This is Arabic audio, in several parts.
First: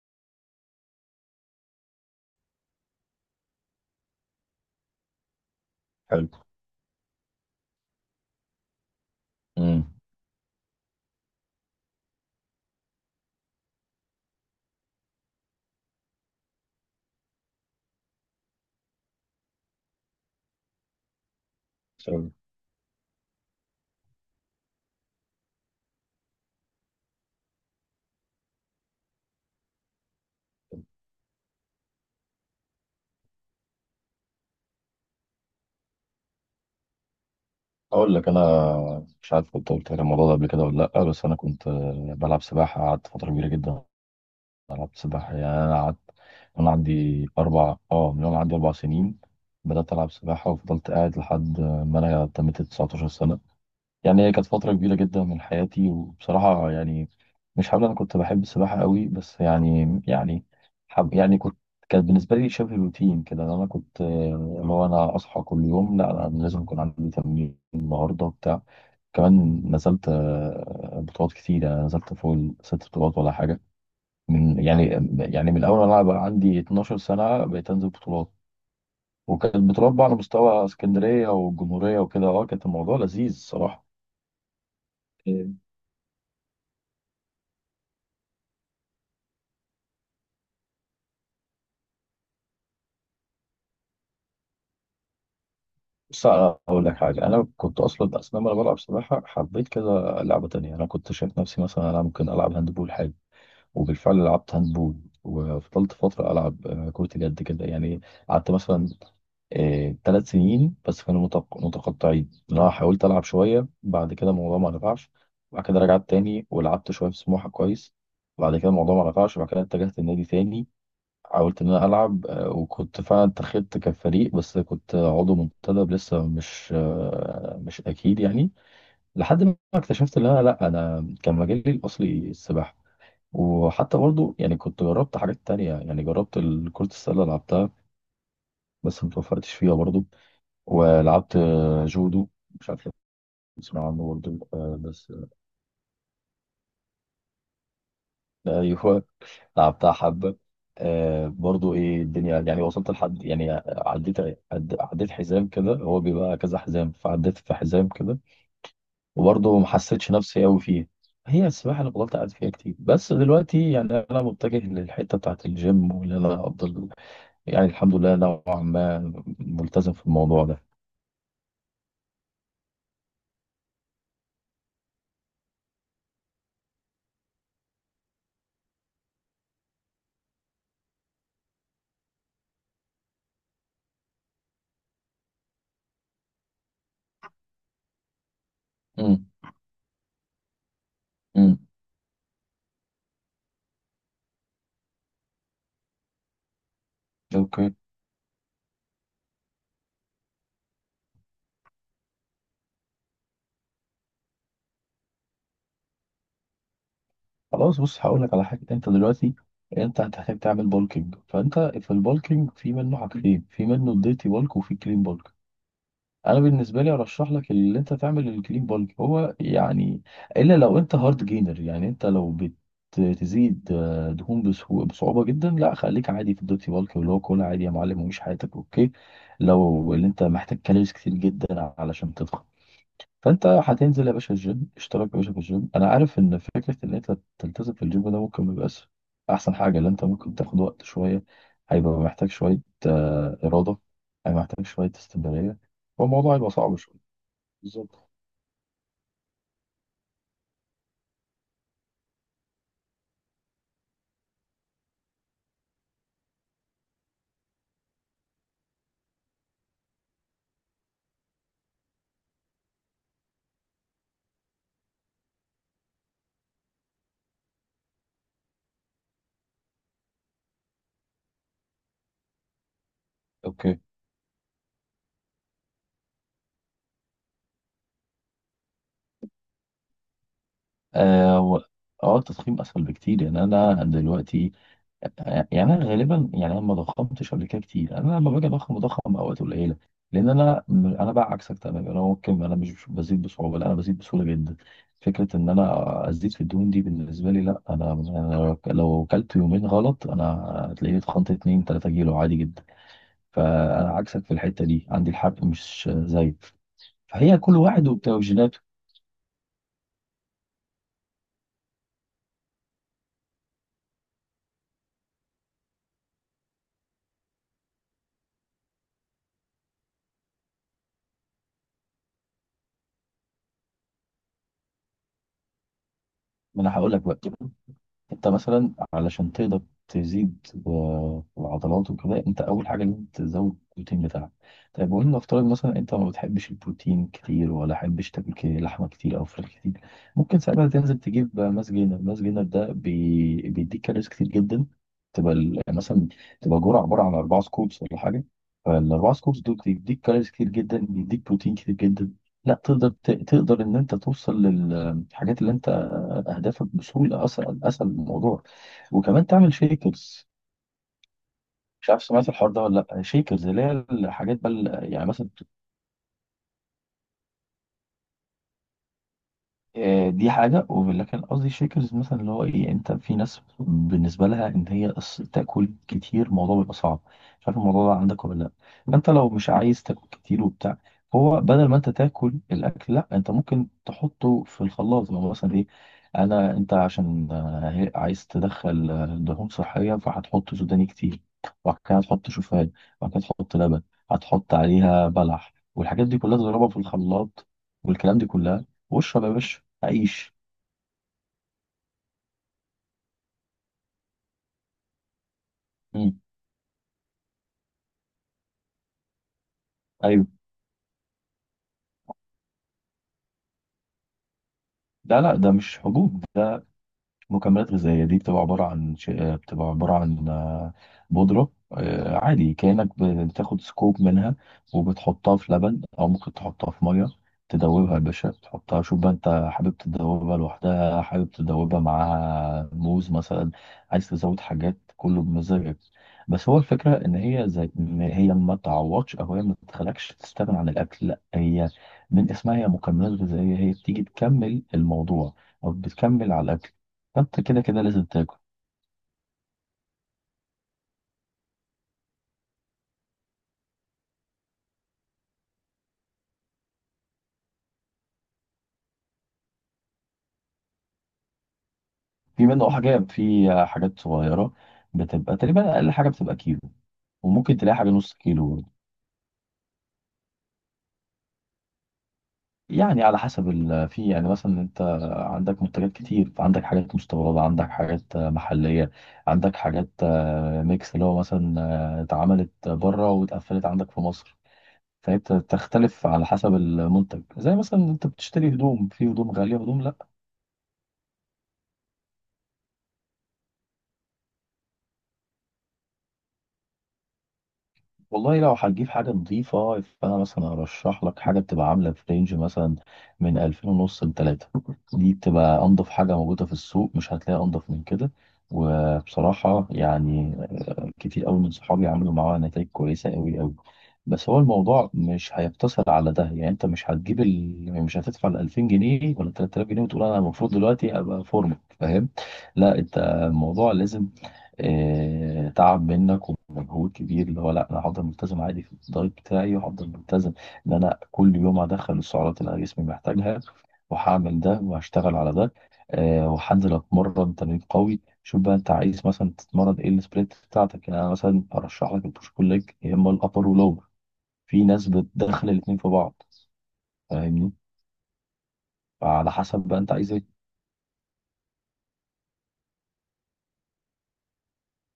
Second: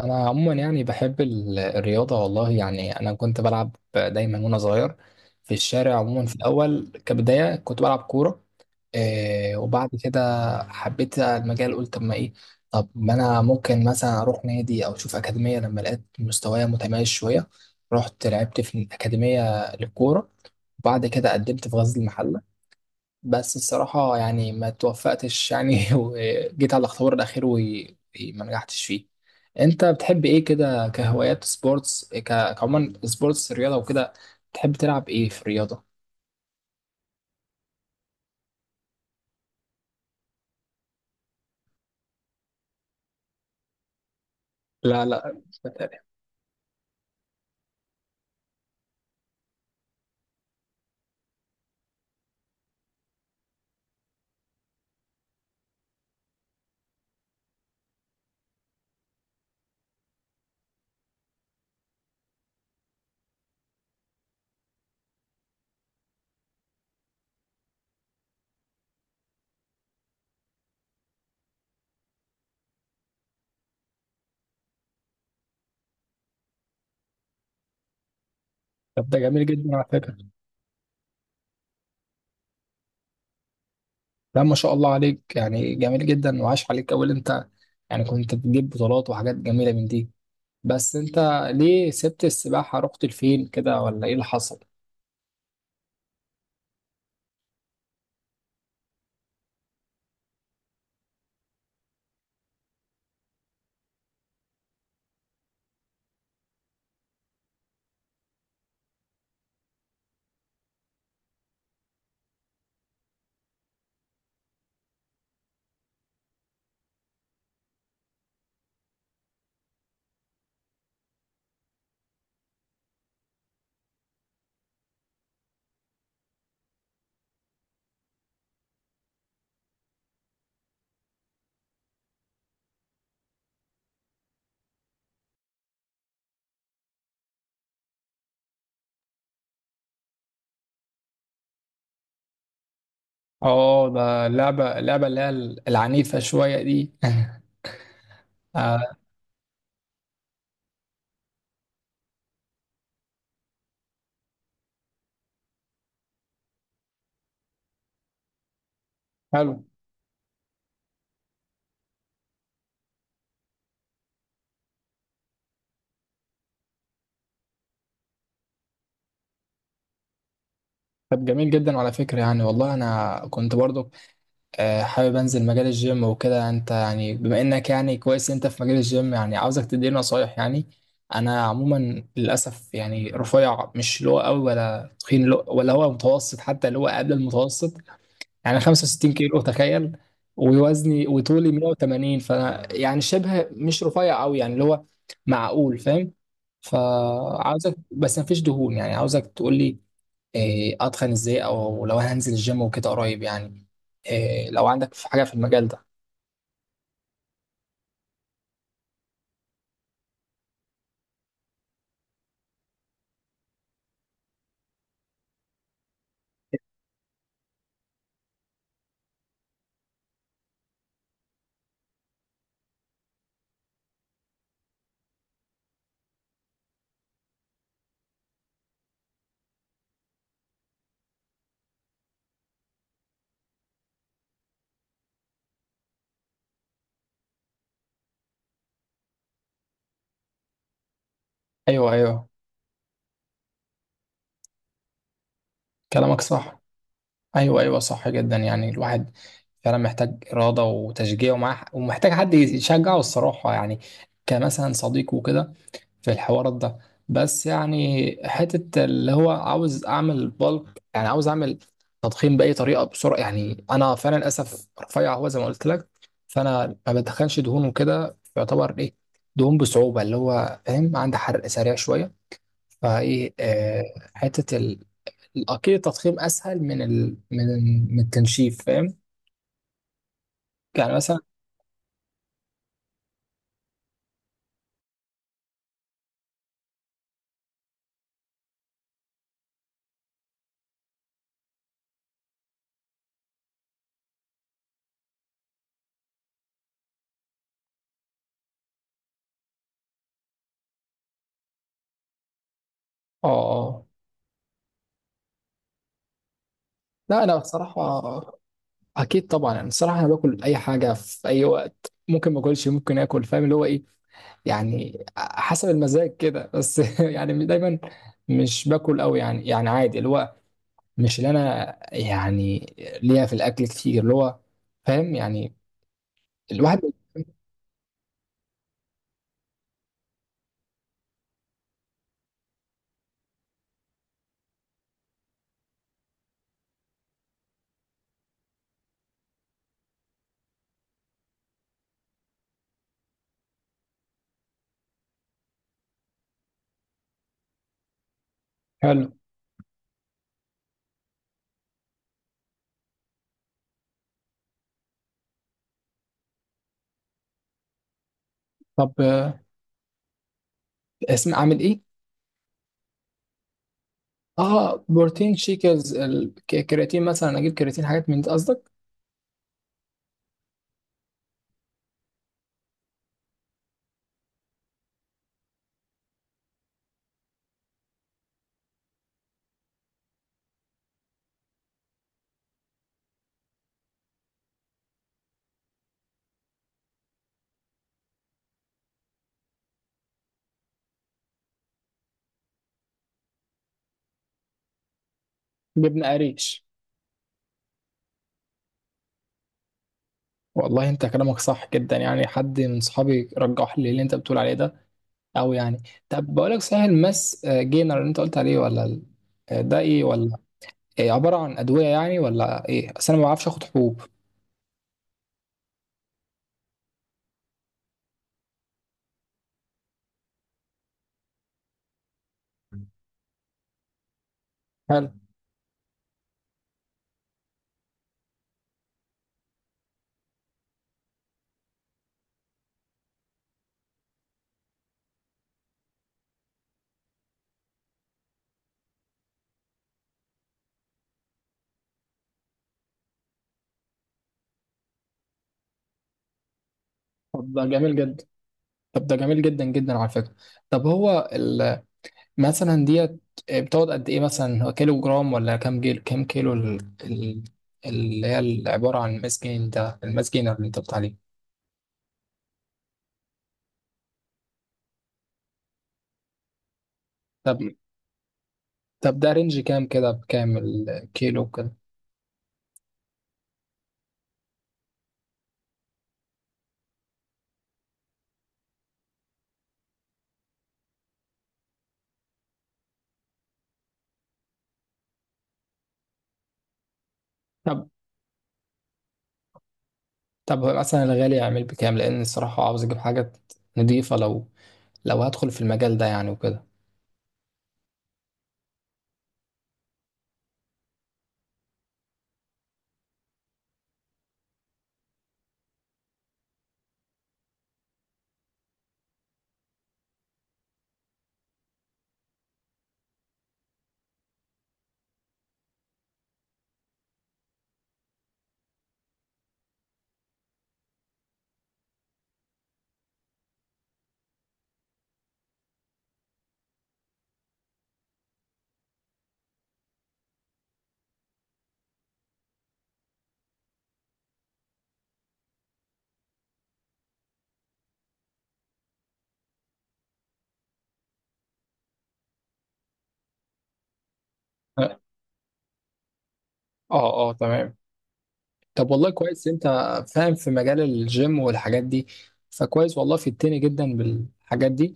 انا عموما يعني بحب الرياضه، والله يعني انا كنت بلعب دايما وانا صغير في الشارع. عموما حلو. في الاول كبدايه كنت بلعب كوره. وبعد امم كده حبيت المجال، قلت طب ما ايه. طب ما انا ممكن مثلا اروح نادي او اشوف اكاديميه، لما لقيت مستوايا متميز شويه رحت لعبت في الاكاديميه للكوره. وبعد كده قدمت في غزل حلو. المحله، بس الصراحة يعني ما توفقتش يعني وجيت على الاختبار الأخير وما نجحتش فيه. أنت بتحب إيه كده كهوايات سبورتس، كعموما سبورتس رياضة وكده، بتحب تلعب إيه في الرياضة؟ اقول لك انا، مش عارف كنت قلت لك الموضوع ده قبل كده ولا لا، بس انا كنت بلعب سباحه، قعدت فتره كبيره جدا بلعب لا لا، سباحه، مش يعني انا قعدت. بتهيألي. انا عندي اربع اه من يوم عندي 4 سنين بدات العب سباحه، وفضلت قاعد لحد ما انا تميت 19 سنه. يعني هي كانت فترة كبيرة جدا من حياتي، وبصراحة يعني مش هقول أنا كنت بحب السباحة قوي، بس يعني حب، يعني كنت، كانت بالنسبة لي شبه روتين كده، إن أنا كنت اللي هو أنا أصحى كل يوم، لا أنا لازم يكون عندي تمرين النهاردة بتاع. كمان نزلت بطولات كتير، يعني نزلت فوق الست بطولات ولا حاجة. من يعني يعني من أول ما أنا بقى عندي 12 سنة بقيت أنزل بطولات. طب ده جميل وكانت جدا على بطولات بقى على فكرة. مستوى اسكندرية والجمهورية وكده، كانت الموضوع لذيذ الصراحة. لا ما شاء الله عليك، يعني جميل جدا وعاش عليك أوي اللي أنت يعني كنت بتجيب بطولات وحاجات جميلة من دي. بس أنت ليه سبت السباحة رحت لفين كده ولا إيه اللي حصل؟ بص أنا أقول لك حاجة، أنا كنت أصلا لما أنا بلعب سباحة حبيت كذا لعبة تانية. أنا كنت شايف نفسي مثلا أنا ممكن ألعب هاندبول حاجة، وبالفعل لعبت هاندبول، وفضلت فترة ألعب كرة اليد كده. يعني قعدت مثلا 3 سنين، بس كانوا متقطعين، اللي هو حاولت ألعب شوية، بعد كده الموضوع ما نفعش، بعد كده رجعت تاني ولعبت شوية في سموحة كويس، بعد كده الموضوع ما نفعش، بعد كده اتجهت النادي تاني. حاولت ان انا العب وكنت فعلا اتخذت كفريق، بس كنت عضو منتدب لسه، مش اكيد يعني، لحد ما اكتشفت ان انا، لا انا كان مجالي الاصلي السباحه. وحتى برضو يعني كنت جربت حاجات تانية، يعني جربت كرة السلة، لعبتها بس متوفقتش فيها برضو. ولعبت جودو، مش عارف لو تسمع اه، عنه ده برضو، اللعبة بس اللي هي العنيفة شوية دي آه. ايوه، لعبتها حبة. برضو ايه الدنيا، يعني وصلت لحد، يعني عديت، عديت حزام كده، هو بيبقى كذا حزام، فعديت في حزام كده، وبرضو حلو. ما حسيتش نفسي قوي فيه. هي السباحة اللي فضلت قاعد فيها كتير، بس دلوقتي يعني انا متجه للحتة بتاعت الجيم، وان انا افضل يعني الحمد لله نوعا ما ملتزم في الموضوع ده. طب جميل جدا على فكرة، يعني والله أنا كنت برضو حابب أنزل مجال الجيم وكده. أنت يعني بما إنك يعني كويس أنت في مجال الجيم، يعني عاوزك تديني نصايح يعني. أنا عموما للأسف يعني رفيع، مش اللي هو قوي ولا تخين ولا هو متوسط، حتى اللي هو قبل المتوسط، يعني 65 امم كيلو تخيل. ووزني وطولي امم 180، فأنا يعني شبه مش رفيع قوي، يعني اللي هو معقول، فاهم. اوكي، فعاوزك بس مفيش دهون، يعني عاوزك تقول لي اتخن ازاي، او لو انا هنزل الجيم وكده قريب، يعني لو عندك في حاجه في المجال ده. خلاص. بص هقول لك على حاجة. انت دلوقتي انت هتحتاج تعمل بولكينج، فانت في البولكينج في منه حاجتين، في منه الديرتي بولك وفي كلين بولك. انا بالنسبه لي ارشح لك اللي انت تعمل الكلين بالك، هو يعني الا لو انت هارد جينر يعني، انت لو بتزيد دهون بصعوبه جدا، لا خليك عادي في الدوتي بالك، اللي هو كل عادي يا معلم ومش حياتك، اوكي. لو اللي انت محتاج كالوريز كتير جدا علشان تضخم، فانت هتنزل يا باشا الجيم، اشترك يا باشا في الجيم. انا عارف ان فكره ان انت تلتزم في الجيم ده ممكن ما يبقاش احسن حاجه، لان انت ممكن تاخد وقت شويه، ايوه هيبقى ايوه، محتاج شويه اراده، هيبقى محتاج شويه استمراريه، كلامك والموضوع هيبقى صح. صعب شويه. ايوه ايوه، صح بالظبط. جدا، يعني الواحد فعلا محتاج اراده وتشجيع ومعاه، ومحتاج حد يشجعه الصراحه، يعني كمثلا صديقه وكده، في الحوارات ده. بس يعني حتة اللي هو عاوز أعمل بالك، يعني عاوز أعمل تضخيم بأي طريقة بسرعة، يعني أنا فعلا للأسف رفيع هو زي ما قلت لك. فأنا ما بدخلش دهون وكده، يعتبر إيه دهون بصعوبة اللي هو فاهم، عندي حرق سريع شوية. فإيه اوكي. حتة ال... أكيد التضخيم أسهل من ال... من التنشيف فاهم، يعني مثلا اه و- اه، التضخيم اسهل بكتير. يعني انا دلوقتي، يعني انا غالبا، يعني انا ما ضخمتش قبل كده كتير، يعني انا لما باجي اضخم بضخم اوقات قليله. لان انا بقى عكسك تماما، انا ممكن، انا مش بزيد بصعوبه، لا انا بزيد بسهوله جدا. فكره ان انا ازيد في الدهون دي بالنسبه لي، لا انا لو كلت يومين غلط انا هتلاقيني اتخنت 2 3 كيلو عادي جدا. آه. آه. فانا عكسك في الحته دي، عندي الحرق مش زي. لا أنا فهي كل واحد وبتاع بصراحة وجيناته. اكيد طبعا، انا الصراحه انا باكل اي حاجه في اي وقت، ممكن ما اكلش ممكن اكل فاهم اللي هو ايه، يعني حسب المزاج كده بس يعني دايما مش باكل قوي يعني عادي اللي هو مش اللي انا يعني ليا في الاكل كتير، اللي هو فاهم يعني، ما انا الواحد. هقول لك بقى، انت مثلا علشان تقدر تزيد العضلات وكده، انت اول حاجه لازم تزود البروتين بتاعك. طيب وان نفترض مثلا انت ما بتحبش البروتين كتير، ولا حبش تاكل لحمه كتير او فراخ كتير، ممكن ساعتها تنزل تجيب ماس جينر. ماس جينر ده بيديك كالوريز كتير جدا، مثلا تبقى جرعه عباره عن 4 سكوبس ولا حاجه، حلو. فالاربع سكوبس دول بيديك كالوريز كتير جدا، بيديك بروتين كتير جدا. لا تقدر تقدر ان انت توصل للحاجات اللي انت، اهدافك بسهوله، اسهل اسهل الموضوع. طب وكمان تعمل شيكرز. اسم اعمل ايه. مش عارف سمعت الحوار ده ولا لا، شيكرز اللي هي الحاجات بقى، اه يعني مثلا بروتين شيكرز، الكرياتين مثلا اجيب كرياتين، حاجات من دي قصدك؟ دي حاجة، ولكن قصدي شيكرز مثلا، اللي هو ايه، انت في ناس بالنسبة لها ان هي تاكل كتير، الموضوع بيبقى صعب، مش عارف الموضوع ده عندك ولا لا. فانت لو مش عايز تاكل كتير وبتاع، هو بدل ما انت تاكل الاكل، لا انت ممكن تحطه في الخلاط. لو مثلا ايه، انت عشان عايز تدخل دهون صحية، فهتحط سوداني كتير، وبعد كده هتحط شوفان، وبعد كده تحط لبن، هتحط عليها بلح، والحاجات جبنه دي كلها قريش. تضربها في الخلاط، والكلام دي كلها، واشرب يا باشا عيش. والله انت كلامك صح جدا، يعني حد من صحابي رجح لي اللي انت بتقول عليه ده، او يعني مم. طب بقول لك، صحيح الماس جينر اللي انت قلت عليه، ولا ده ايه ايوه. ولا إيه، عباره عن ادويه يعني ولا ايه؟ اصل انا ما بعرفش اخد حبوب. لا، لا، ده مش حبوب، مكملات غذائية، دي بتبقى عبارة عن بتبقى عبارة عن بودرة، عادي كأنك بتاخد سكوب منها حلو. وبتحطها في لبن، أو ممكن تحطها في مية، تدوبها يا باشا، تحطها، شوف بقى أنت حابب تدوبها لوحدها، حابب تدوبها معاها موز مثلا، عايز تزود حاجات، كله بمزاجك. بس هو الفكرة إن هي زي إن هي ما تعوضش، أو هي ما تخلكش تستغنى عن الأكل، لأ، هي من اسمها هي مكملات غذائية، هي بتيجي تكمل الموضوع أو بتكمل على الأكل، فانت طب كده ده كده جميل لازم جدا. تاكل. طب ده جميل جدا جدا على فكره. طب هو مثلا ديت بتقعد قد ايه، مثلا هو كيلو جرام ولا كام كيلو ال- اللي هي عباره عن الماس جين ده، الماس جينر اللي انت قلت عليه. في منه حاجه، في حاجات صغيره، بتبقى تقريبا اقل حاجه بتبقى كيلو، وممكن طب تلاقي حاجه نص كيلو برضه. طب ده رينج كام كده، بكام الكيلو كده. يعني على حسب في، يعني مثلا انت عندك منتجات كتير، عندك حاجات مستورده، عندك حاجات محليه، عندك حاجات ميكس، اللي هو مثلا اتعملت بره واتقفلت عندك في مصر. فهي بتختلف على حسب المنتج، زي مثلا طب انت بتشتري هدوم، في هدوم غاليه وهدوم. طب هو مثلا الغالي يعمل بكام، لان الصراحه عاوز اجيب حاجه نضيفه، لو هدخل في المجال ده يعني وكده. والله لو هتجيب حاجة نظيفة، فأنا مثلا أرشح لك حاجة بتبقى عاملة في رينج مثلا من 2500 لتلاتة. دي بتبقى أنضف حاجة موجودة في السوق، مش هتلاقي أنضف من كده. وبصراحة يعني كتير قوي من صحابي عملوا معاه نتائج كويسة قوي قوي. بس هو الموضوع مش هيقتصر على ده، يعني انت مش هتجيب مش هتدفع ال 2000 جنيه ولا 3000 جنيه وتقول انا المفروض دلوقتي ابقى فورمه، فاهم؟ لا انت الموضوع لازم تعب منك ومجهود كبير، اللي هو لا انا هفضل ملتزم عادي في الدايت بتاعي، وهفضل ملتزم ان انا كل يوم هدخل السعرات اللي انا جسمي محتاجها، وهعمل ده وهشتغل على ده، وهنزل اتمرن تمرين قوي. شوف بقى انت عايز مثلا تتمرن ايه، السبليت بتاعتك. يعني انا مثلا ارشح لك البوش بول ليج، يا اما الابر ولور، في ناس اه بتدخل الاتنين في بعض، اه، فاهمني؟ تمام. طب والله فعلى كويس حسب انت بقى انت عايز فاهم ايه. في مجال الجيم والحاجات دي، فكويس والله في التاني جدا بالحاجات دي.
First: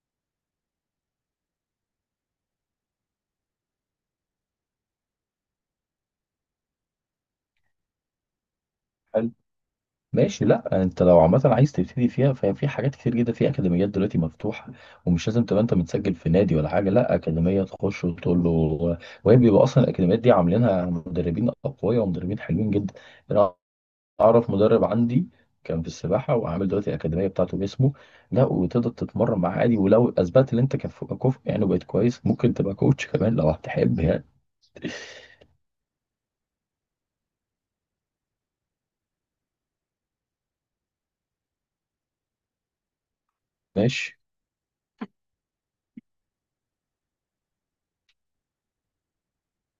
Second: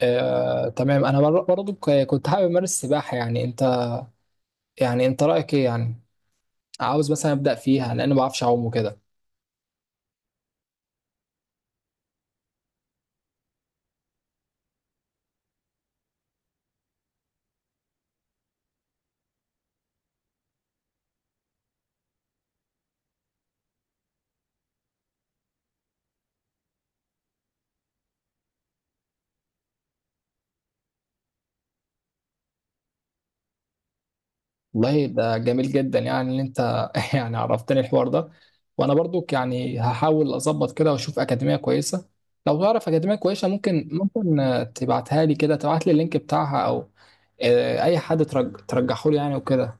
آه تمام. انا برضو كنت حابب امارس السباحه يعني، انت رايك ايه يعني، عاوز مثلا ابدا فيها لان ما بعرفش اعوم وكده. حلو. ماشي. لا انت لو عامه عايز تبتدي فيها، ففي حاجات كتير جدا، في اكاديميات دلوقتي مفتوحه، ومش لازم تبقى انت متسجل في نادي ولا حاجه، لا اكاديميه تخش وتقول له، وهي بيبقى اصلا الاكاديميات دي عاملينها مدربين اقوياء ومدربين حلوين جدا. اعرف مدرب عندي كان في السباحه، وعامل دلوقتي الاكاديميه بتاعته باسمه، لا، وتقدر تتمرن معاه عادي، ولو اثبتت ان انت كفء يعني وبقيت كويس، ممكن تبقى كوتش كمان لو هتحب يعني. والله ده جميل جدا يعني ان انت يعني عرفتني الحوار ده، وانا برضك يعني هحاول اظبط كده واشوف اكاديميه كويسه. لو تعرف اكاديميه كويسه، ممكن ماشي، ممكن تبعتها لي كده، تبعت لي اللينك بتاعها، او اي حد ترجحه لي يعني وكده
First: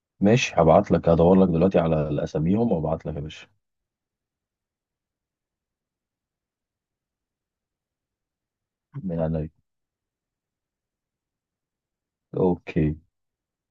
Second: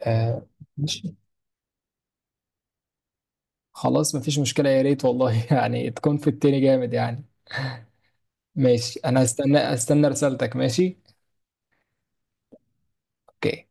آه، ماشي، هبعت لك، ماشي. هدور لك دلوقتي على الاساميهم وابعت لك يا باشا. خلاص مفيش مشكله، يا ريت والله يعني تكون في التاني جامد يعني. ماشي، من انا عليا. استنى رسالتك، ماشي. اوكي. اوكي.